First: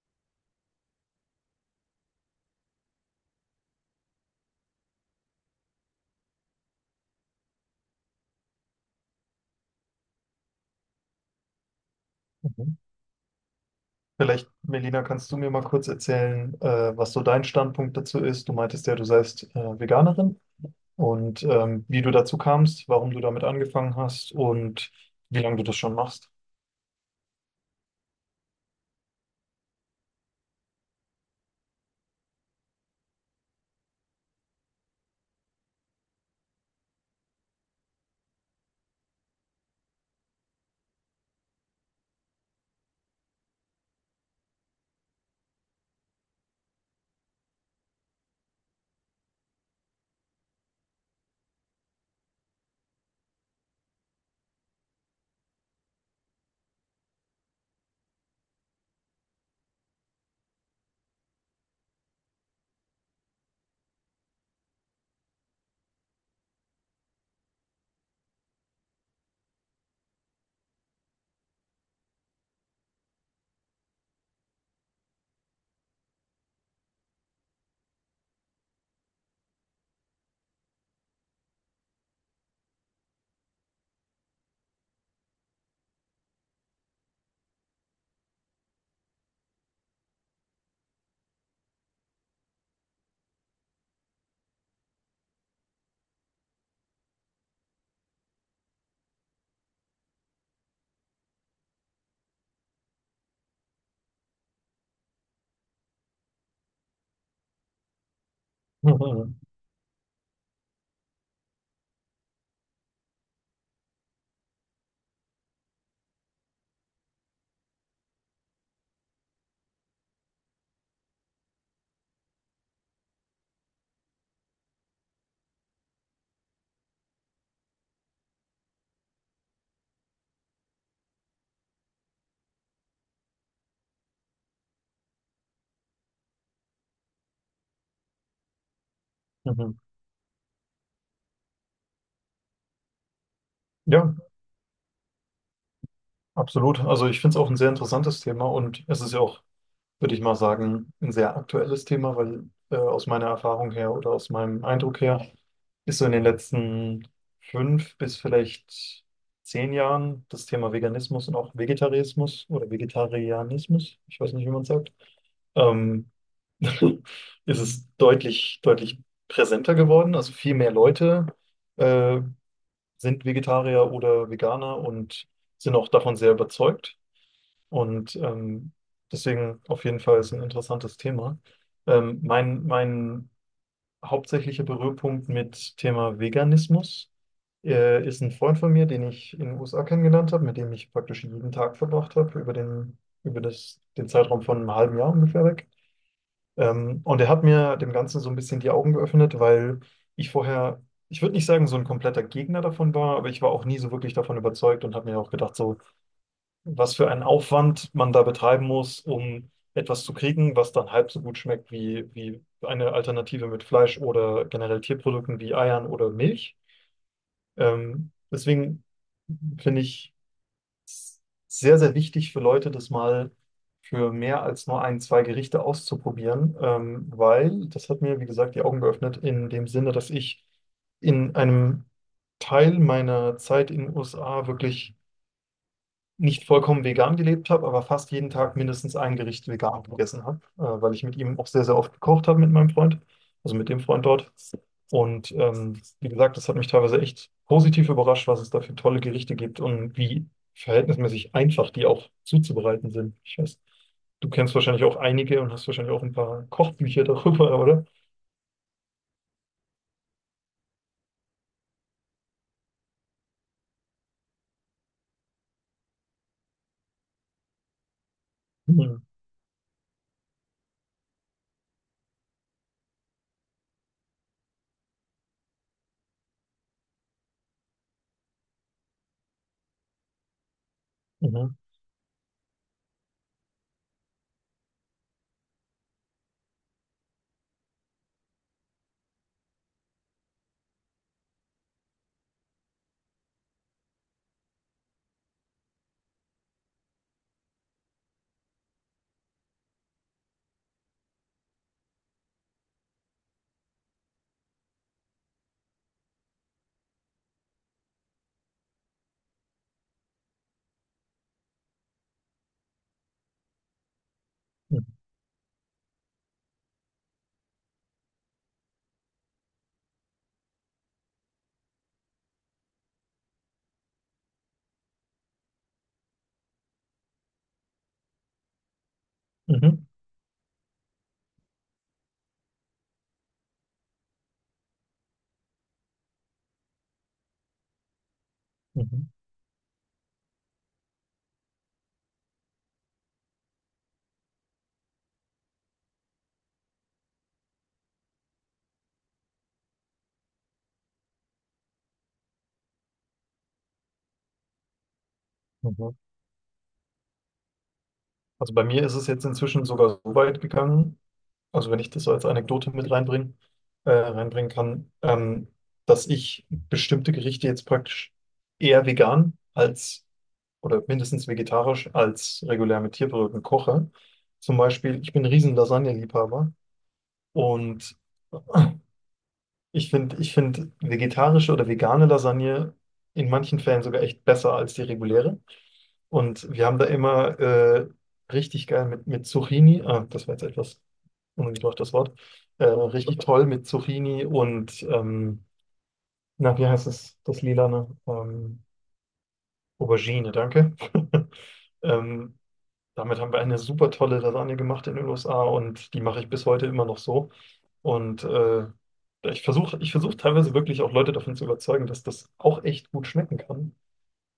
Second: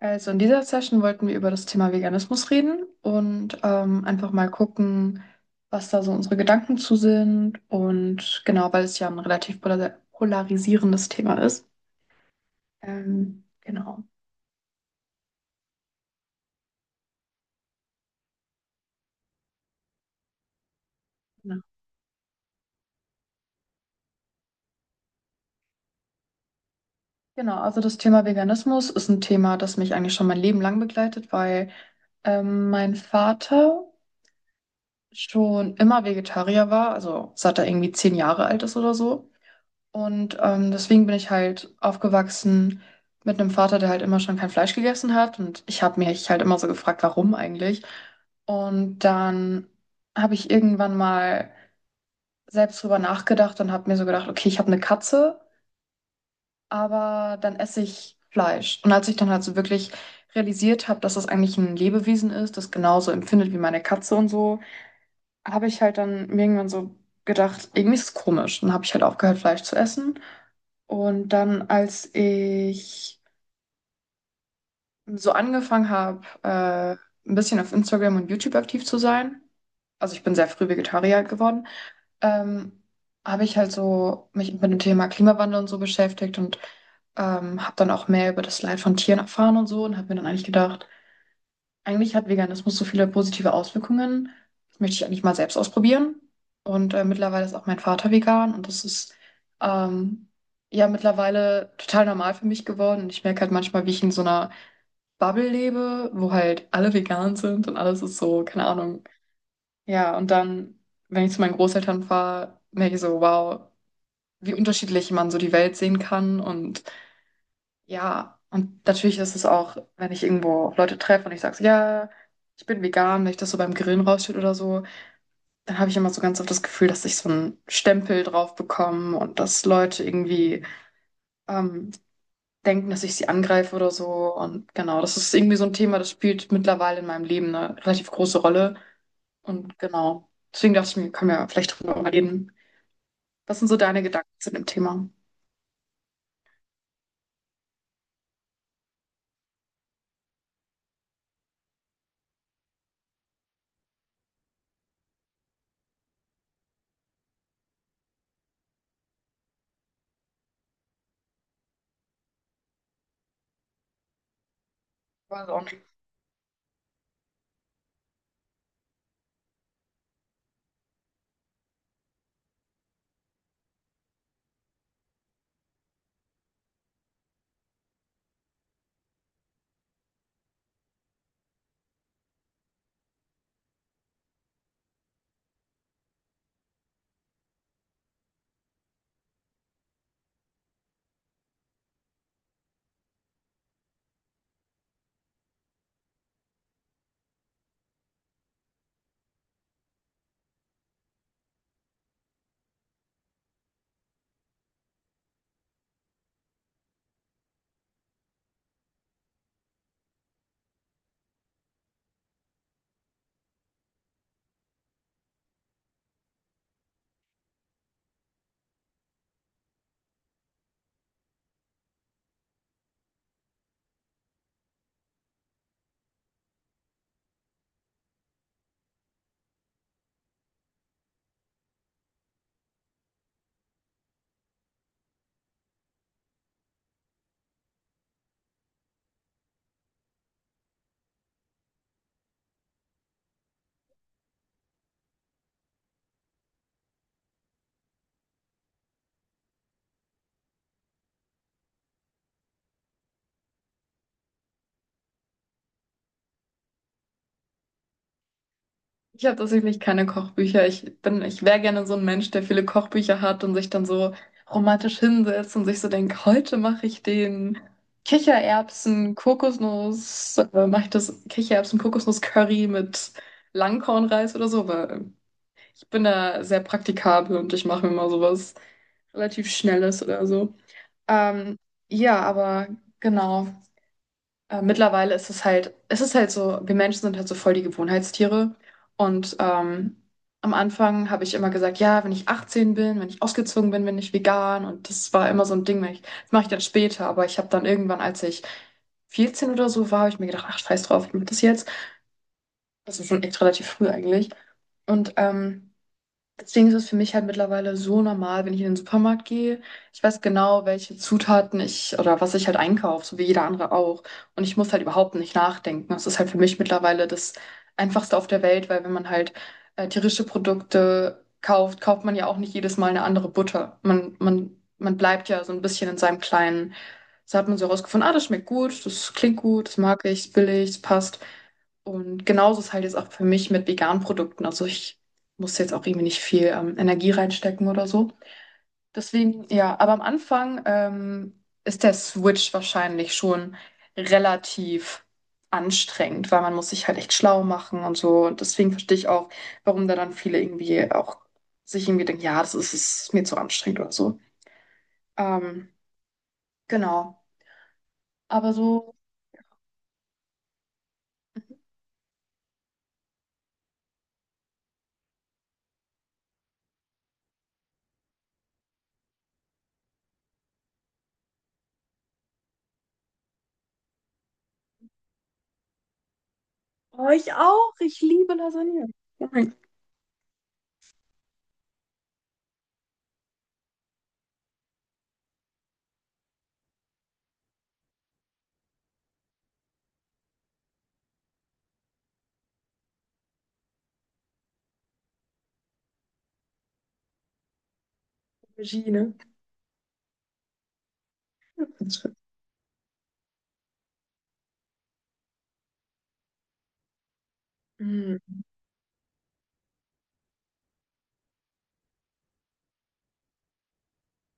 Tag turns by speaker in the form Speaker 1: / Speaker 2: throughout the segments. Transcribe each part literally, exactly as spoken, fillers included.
Speaker 1: Also in dieser Session wollten wir über das Thema Veganismus reden und ähm, einfach mal gucken, was da so unsere Gedanken zu sind und genau, weil es ja ein relativ polar- polarisierendes Thema ist.
Speaker 2: Mhm.
Speaker 1: Ähm, genau.
Speaker 2: Vielleicht, Melina, kannst du mir mal kurz erzählen, äh, was so dein Standpunkt dazu ist? Du meintest ja, du seist äh, Veganerin und
Speaker 1: Ja.
Speaker 2: ähm, wie du dazu kamst, warum du damit angefangen hast und wie lange du das schon machst.
Speaker 1: Genau, also das Thema Veganismus ist ein Thema, das mich eigentlich schon mein Leben lang begleitet, weil ähm, mein Vater schon immer Vegetarier war, also seit er irgendwie zehn Jahre alt ist oder so. Und ähm, deswegen bin ich halt aufgewachsen mit einem Vater, der halt immer schon kein Fleisch gegessen hat. Und ich habe mich halt immer so gefragt, warum eigentlich. Und dann habe ich irgendwann mal selbst drüber nachgedacht und habe mir so gedacht, okay, ich habe eine Katze, aber dann esse ich Fleisch. Und als ich dann halt so wirklich realisiert habe, dass das eigentlich ein Lebewesen ist, das genauso empfindet wie meine Katze und so, habe ich halt dann mir irgendwann so gedacht, irgendwie ist es komisch. Und dann habe ich halt aufgehört, Fleisch zu essen. Und dann, als ich so angefangen habe, äh, ein bisschen auf Instagram und YouTube aktiv zu sein, also ich bin sehr früh Vegetarier geworden. ähm, Habe ich halt so mich mit dem Thema Klimawandel und so beschäftigt und ähm, habe dann auch mehr über das Leid von Tieren erfahren und so und habe mir dann eigentlich gedacht, eigentlich hat Veganismus so viele positive Auswirkungen. Das möchte ich eigentlich mal selbst ausprobieren. Und äh, mittlerweile ist auch mein Vater vegan und das ist ähm, ja mittlerweile total normal für mich geworden. Und ich merke halt manchmal, wie ich in so einer Bubble lebe, wo halt alle vegan sind und alles ist so, keine Ahnung.
Speaker 2: Mhm.
Speaker 1: Ja, und dann, wenn ich zu meinen Großeltern fahre, merke ich so, wow, wie unterschiedlich man so die Welt sehen kann. Und ja, und natürlich ist es auch, wenn ich irgendwo auf Leute treffe und ich sage so, ja, ich bin vegan, wenn ich das so beim Grillen rausschütte oder so, dann habe ich immer so ganz oft das Gefühl, dass ich so einen Stempel drauf bekomme und dass Leute irgendwie ähm, denken, dass ich sie angreife oder so. Und genau, das ist irgendwie so ein Thema, das spielt mittlerweile in meinem Leben eine relativ große Rolle.
Speaker 2: Mhm.
Speaker 1: Und genau, deswegen dachte ich mir, können wir vielleicht drüber reden. Was sind so deine
Speaker 2: Ja,
Speaker 1: Gedanken zu dem Thema?
Speaker 2: absolut. Also ich finde es auch ein sehr interessantes Thema und es ist ja auch, würde ich mal sagen, ein sehr aktuelles Thema, weil äh, aus meiner Erfahrung her oder aus meinem Eindruck her ist so in den letzten fünf bis vielleicht zehn Jahren das Thema Veganismus und auch Vegetarismus oder Vegetarianismus, ich weiß nicht, wie man es sagt,
Speaker 1: War so auch eine
Speaker 2: ähm, ist es deutlich, deutlich präsenter geworden. Also viel mehr Leute äh, sind Vegetarier oder Veganer und sind auch davon sehr überzeugt. Und ähm, deswegen auf jeden Fall ist ein interessantes Thema. Ähm, mein, mein hauptsächlicher Berührpunkt mit Thema Veganismus äh, ist ein Freund von mir, den ich in den U S A kennengelernt habe, mit dem ich praktisch jeden Tag verbracht habe, über den, über das, den Zeitraum von einem halben Jahr ungefähr weg. Ähm, und er hat mir dem Ganzen so ein bisschen die Augen geöffnet, weil ich vorher, ich würde nicht sagen, so ein kompletter Gegner davon war, aber ich war auch nie so wirklich davon überzeugt und habe mir auch gedacht, so, was für einen Aufwand man da betreiben muss, um etwas zu kriegen, was dann halb so gut schmeckt wie, wie eine Alternative mit Fleisch oder generell Tierprodukten wie Eiern oder Milch. Ähm, deswegen finde ich es sehr, sehr wichtig für Leute, das mal für mehr als nur ein, zwei Gerichte auszuprobieren, ähm, weil das hat mir, wie gesagt, die Augen geöffnet in dem Sinne, dass ich in einem Teil meiner Zeit in den U S A wirklich nicht vollkommen vegan gelebt habe, aber fast jeden Tag mindestens ein Gericht vegan gegessen habe, äh, weil ich mit ihm auch sehr, sehr oft gekocht habe mit meinem Freund, also mit dem Freund dort. Und ähm, wie gesagt, das hat mich teilweise echt positiv überrascht, was es da für tolle Gerichte gibt und wie verhältnismäßig einfach die auch zuzubereiten sind. Ich weiß, du kennst wahrscheinlich auch einige und hast wahrscheinlich auch ein paar Kochbücher darüber, oder?
Speaker 1: Ich habe tatsächlich keine Kochbücher. Ich bin, ich wäre gerne so ein Mensch, der viele Kochbücher hat und sich dann so romantisch hinsetzt und sich so denkt, heute mache ich den
Speaker 2: Mhm.
Speaker 1: Kichererbsen, Kokosnuss, äh, mache ich das Kichererbsen, Kokosnuss Curry mit Langkornreis oder so, weil ich bin da sehr praktikabel und ich mache mir mal sowas relativ Schnelles oder so.
Speaker 2: Mhm.
Speaker 1: Ähm, ja, aber genau. Äh, mittlerweile ist es halt, es ist halt so, wir Menschen sind halt so voll die Gewohnheitstiere. Und ähm, am Anfang habe ich immer gesagt, ja, wenn ich achtzehn bin, wenn ich ausgezogen bin, bin ich vegan. Und das war immer so ein Ding, wenn ich, das mache ich dann später. Aber ich habe dann irgendwann, als ich vierzehn oder so war, habe ich mir gedacht, ach, scheiß drauf, ich mache das jetzt. Das ist schon echt relativ früh eigentlich. Und ähm, deswegen ist es für mich halt mittlerweile so normal, wenn ich in den Supermarkt gehe. Ich weiß genau, welche Zutaten ich oder was ich halt einkaufe, so wie jeder andere auch. Und ich muss halt
Speaker 2: Mhm.
Speaker 1: überhaupt nicht nachdenken. Das ist halt für mich mittlerweile das Einfachste auf der Welt, weil wenn man halt äh, tierische Produkte kauft, kauft man ja auch nicht jedes Mal eine andere Butter. Man, man, man bleibt ja so ein bisschen in seinem kleinen. So hat man so herausgefunden, ah, das schmeckt gut, das klingt gut, das
Speaker 2: Mhm.
Speaker 1: mag ich, ist billig, es passt. Und genauso ist halt jetzt auch für mich mit veganen Produkten. Also ich muss jetzt auch irgendwie nicht viel ähm, Energie reinstecken oder so.
Speaker 2: Mhm.
Speaker 1: Deswegen, ja, aber am Anfang ähm, ist der Switch wahrscheinlich schon relativ anstrengend, weil man muss sich halt echt schlau machen und so. Und deswegen verstehe ich auch, warum da dann viele irgendwie auch sich irgendwie denken, ja, das ist, ist mir zu anstrengend oder so. Ähm, genau. Aber
Speaker 2: Also bei mir ist
Speaker 1: so.
Speaker 2: es jetzt inzwischen sogar so weit gegangen, also wenn ich das so als Anekdote mit reinbringen, äh, reinbringen kann, ähm, dass ich bestimmte Gerichte jetzt praktisch eher vegan als oder mindestens vegetarisch als regulär mit Tierprodukten koche. Zum Beispiel, ich bin ein riesen Lasagne-Liebhaber
Speaker 1: Oh, ich auch.
Speaker 2: und
Speaker 1: Ich liebe Lasagne. Oh.
Speaker 2: ich finde, ich find vegetarische oder vegane Lasagne in manchen Fällen sogar echt besser als die reguläre. Und wir haben da immer äh, richtig geil mit, mit Zucchini, ah, das war jetzt etwas ungebraucht das Wort, äh, richtig toll mit Zucchini und, ähm, na, wie heißt es, das Lilane? Ähm,
Speaker 1: Regie, ne?
Speaker 2: Aubergine, danke. Ähm, damit haben wir eine super tolle Lasagne gemacht in den U S A und die mache ich bis heute immer noch so.
Speaker 1: Mhm.
Speaker 2: Und äh, ich versuche ich versuche teilweise wirklich auch Leute davon zu überzeugen, dass das auch echt gut schmecken kann.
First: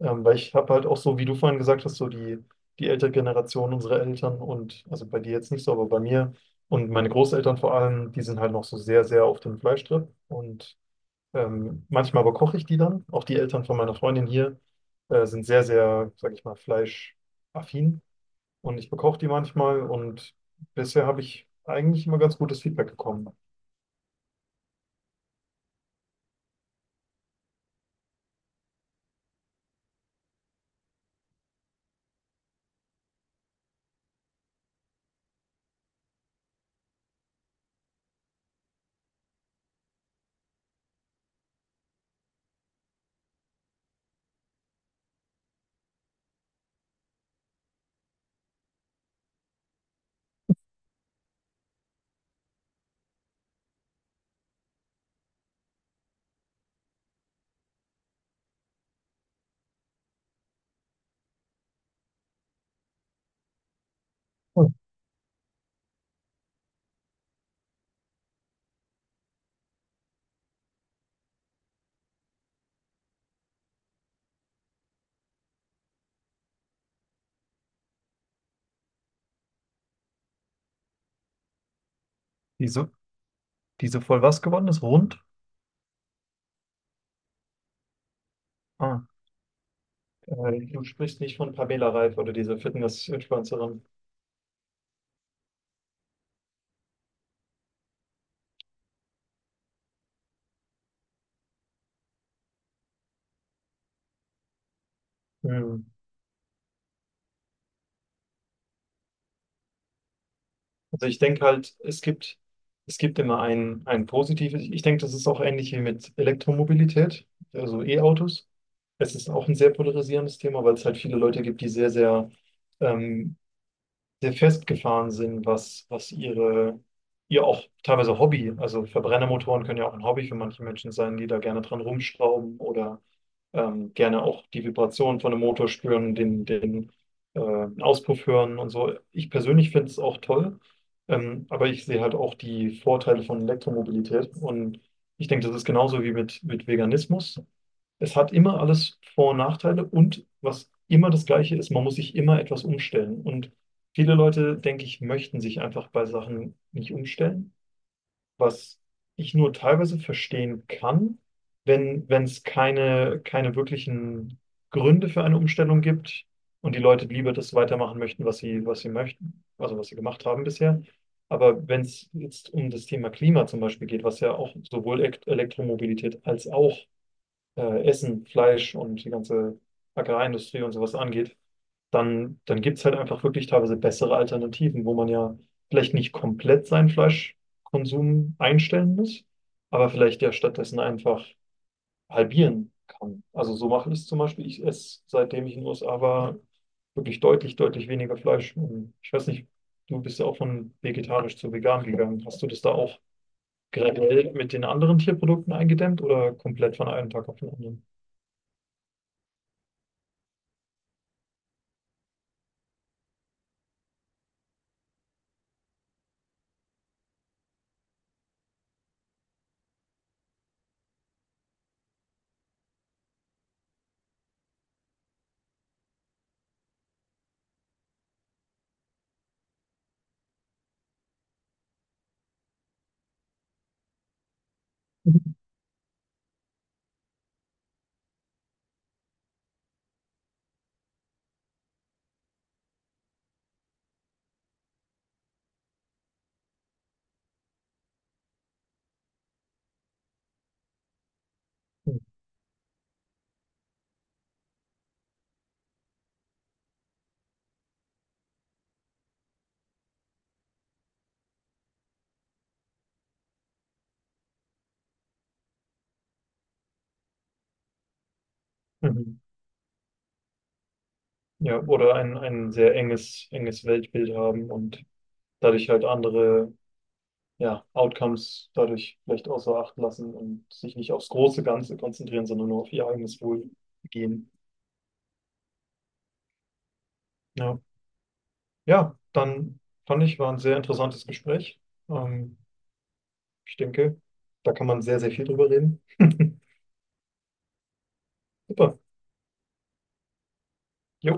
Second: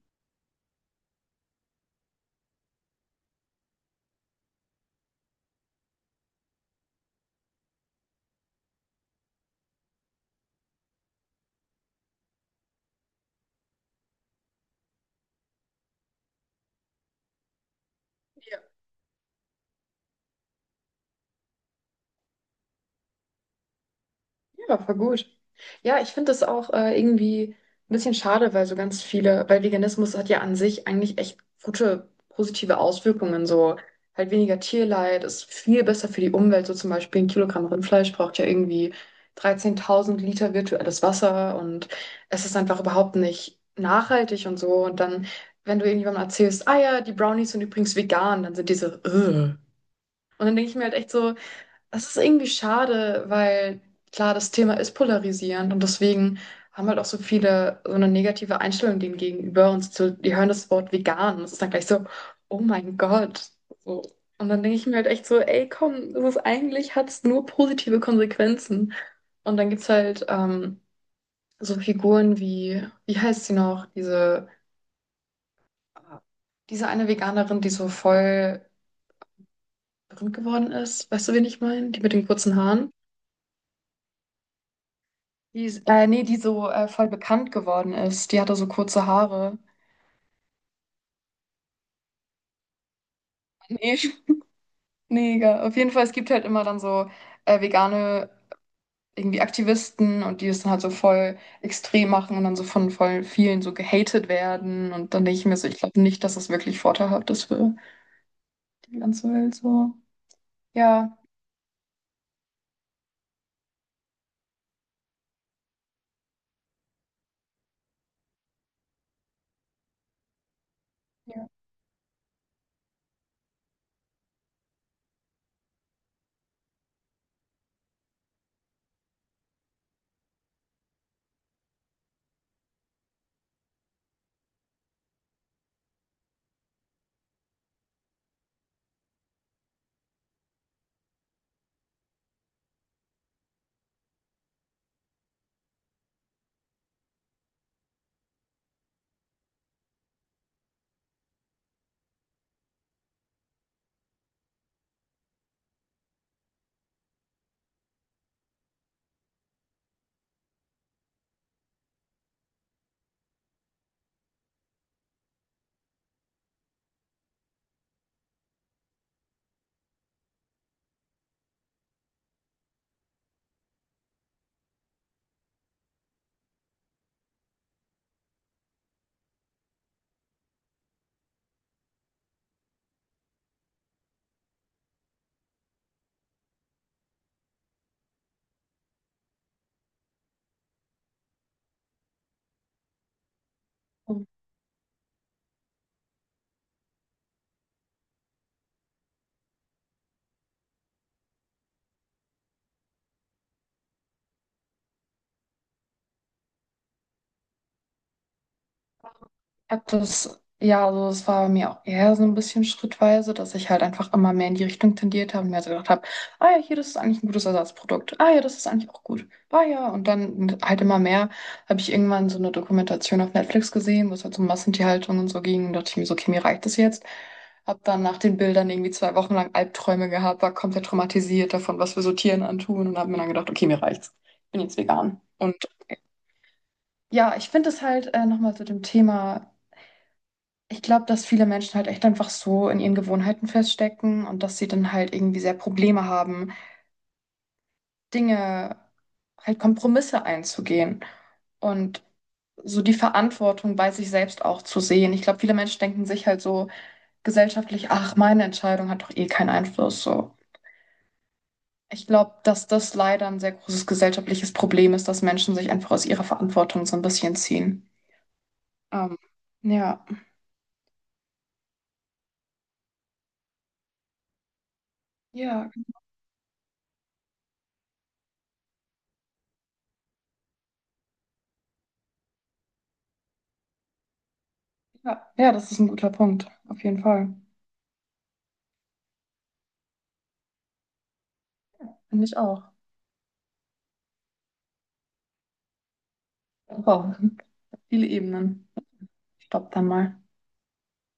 Speaker 2: Ähm, weil ich habe halt auch so, wie du vorhin gesagt hast, so die, die ältere Generation, unsere Eltern und, also bei dir jetzt nicht so, aber bei mir und meine Großeltern vor allem, die sind halt noch so sehr, sehr auf dem Fleischtrip. Und ähm, manchmal aber koche ich die dann. Auch die Eltern von meiner Freundin hier äh, sind sehr, sehr, sag ich mal, fleischaffin. Und ich bekoche die manchmal und bisher habe ich eigentlich immer ganz gutes Feedback bekommen.
Speaker 1: Ja, voll gut. Ja, ich finde das auch äh, irgendwie ein bisschen schade, weil so ganz viele, weil Veganismus hat ja an sich eigentlich echt gute, positive Auswirkungen. So halt weniger Tierleid, ist viel besser für die Umwelt. So zum Beispiel ein Kilogramm Rindfleisch braucht ja irgendwie dreizehntausend Liter virtuelles Wasser und es ist einfach überhaupt nicht nachhaltig und so. Und dann, wenn du irgendjemandem erzählst, ah ja, die Brownies sind übrigens vegan, dann sind diese, so, "Ugh." Und dann denke ich mir halt echt so, das ist irgendwie schade, weil klar, das Thema ist polarisierend und deswegen haben halt auch so viele so eine negative Einstellung dem gegenüber und so, die hören das Wort vegan und es ist dann gleich so, oh mein Gott. So. Und dann
Speaker 2: Oh,
Speaker 1: denke ich mir halt echt so, ey, komm, das ist eigentlich, hat es nur positive Konsequenzen. Und dann gibt es halt ähm, so Figuren wie, wie heißt sie noch, diese, diese eine Veganerin, die so voll berühmt geworden ist. Weißt du, wen ich meine? Die mit den kurzen
Speaker 2: Diese,
Speaker 1: Haaren.
Speaker 2: diese voll was geworden ist? Rund?
Speaker 1: Die ist, äh, nee, die so äh, voll bekannt geworden ist. Die hatte so
Speaker 2: Ah,
Speaker 1: kurze Haare.
Speaker 2: Äh, Du sprichst nicht von Pamela Reif oder dieser Fitness-Influencerin.
Speaker 1: Nee, nee, egal. Auf jeden Fall, es gibt halt immer dann so äh, vegane irgendwie Aktivisten und die es dann halt so voll extrem machen und dann so von voll vielen so gehatet werden. Und dann denke ich mir so, ich
Speaker 2: Hm.
Speaker 1: glaube nicht, dass es wirklich vorteilhaft ist für die ganze Welt so.
Speaker 2: Also
Speaker 1: Ja.
Speaker 2: ich denke halt, es gibt, es gibt immer ein, ein positives. Ich denke, das ist auch ähnlich wie mit Elektromobilität, also E-Autos. Es ist auch ein sehr polarisierendes Thema, weil es halt viele Leute
Speaker 1: Ja.
Speaker 2: gibt, die sehr, sehr ähm, sehr festgefahren sind, was, was ihre, ihr auch teilweise Hobby, also Verbrennermotoren können ja auch ein Hobby für manche Menschen sein, die da gerne dran rumschrauben oder ähm, gerne auch die Vibration von einem Motor spüren, den, den äh, Auspuff hören und so. Ich persönlich finde es auch toll, ähm, aber ich sehe halt auch die Vorteile von Elektromobilität und ich denke, das ist genauso wie mit, mit Veganismus. Es hat immer alles Vor- und Nachteile und was immer das Gleiche ist, man muss sich immer etwas umstellen. Und viele Leute, denke ich, möchten sich einfach bei Sachen nicht umstellen, was ich nur teilweise verstehen kann, wenn wenn es keine, keine wirklichen Gründe für eine Umstellung gibt und die Leute lieber das weitermachen möchten, was sie, was sie möchten, also was sie gemacht haben bisher. Aber wenn es jetzt um das Thema Klima zum Beispiel geht, was ja auch sowohl Elekt- Elektromobilität als auch äh, Essen, Fleisch und die ganze Bäckereiindustrie und sowas angeht, dann, dann gibt es halt einfach wirklich teilweise bessere Alternativen, wo man ja vielleicht nicht komplett seinen Fleischkonsum einstellen muss, aber vielleicht ja stattdessen einfach halbieren kann. Also so mache ich es zum Beispiel. Ich esse, seitdem ich in den U S A war, wirklich deutlich, deutlich weniger Fleisch. Und ich weiß nicht, du bist ja auch von vegetarisch zu vegan gegangen. Hast du das da auch graduell mit den anderen Tierprodukten eingedämmt oder komplett von einem Tag auf den anderen?
Speaker 1: Habe das, ja, also es war bei mir auch eher so ein bisschen schrittweise, dass ich halt einfach immer mehr in die Richtung tendiert habe und mir also gedacht habe, ah ja, hier, das ist eigentlich ein gutes Ersatzprodukt. Ah ja, das ist eigentlich auch gut. Ah ja, und dann halt immer mehr habe ich irgendwann so eine Dokumentation auf Netflix gesehen, wo es halt so um Massentierhaltung und so ging. Und dachte ich mir so, okay, mir reicht das jetzt. Hab dann nach den Bildern irgendwie zwei Wochen lang Albträume gehabt, war komplett traumatisiert davon, was wir so Tieren antun und habe mir dann gedacht, okay, mir reicht's. Ich bin jetzt vegan. Und ja, ich finde es halt äh, nochmal zu dem Thema. Ich glaube, dass viele Menschen halt echt einfach so in ihren Gewohnheiten feststecken und dass sie dann halt irgendwie sehr Probleme haben, Dinge, halt Kompromisse einzugehen und so die Verantwortung bei sich selbst auch zu sehen. Ich glaube, viele Menschen denken sich halt so gesellschaftlich, ach, meine Entscheidung hat doch eh keinen Einfluss so. Ich glaube, dass das leider ein sehr großes gesellschaftliches Problem ist, dass Menschen sich einfach aus ihrer Verantwortung so ein bisschen ziehen. Ähm,
Speaker 2: Mhm.
Speaker 1: ja,
Speaker 2: Ja, oder ein, ein sehr enges, enges Weltbild haben und dadurch
Speaker 1: ja,
Speaker 2: halt andere, ja, Outcomes dadurch vielleicht außer Acht lassen und sich nicht aufs große Ganze konzentrieren, sondern nur auf ihr eigenes Wohlgehen.
Speaker 1: ja, ja, das ist ein guter Punkt, auf jeden Fall.
Speaker 2: Ja, ja, dann fand ich, war ein sehr interessantes Gespräch.
Speaker 1: Finde ich
Speaker 2: Ähm,
Speaker 1: auch.
Speaker 2: ich denke, da kann man sehr, sehr viel drüber reden.
Speaker 1: Wow, viele Ebenen.
Speaker 2: Super.
Speaker 1: Stopp dann mal.
Speaker 2: Jo.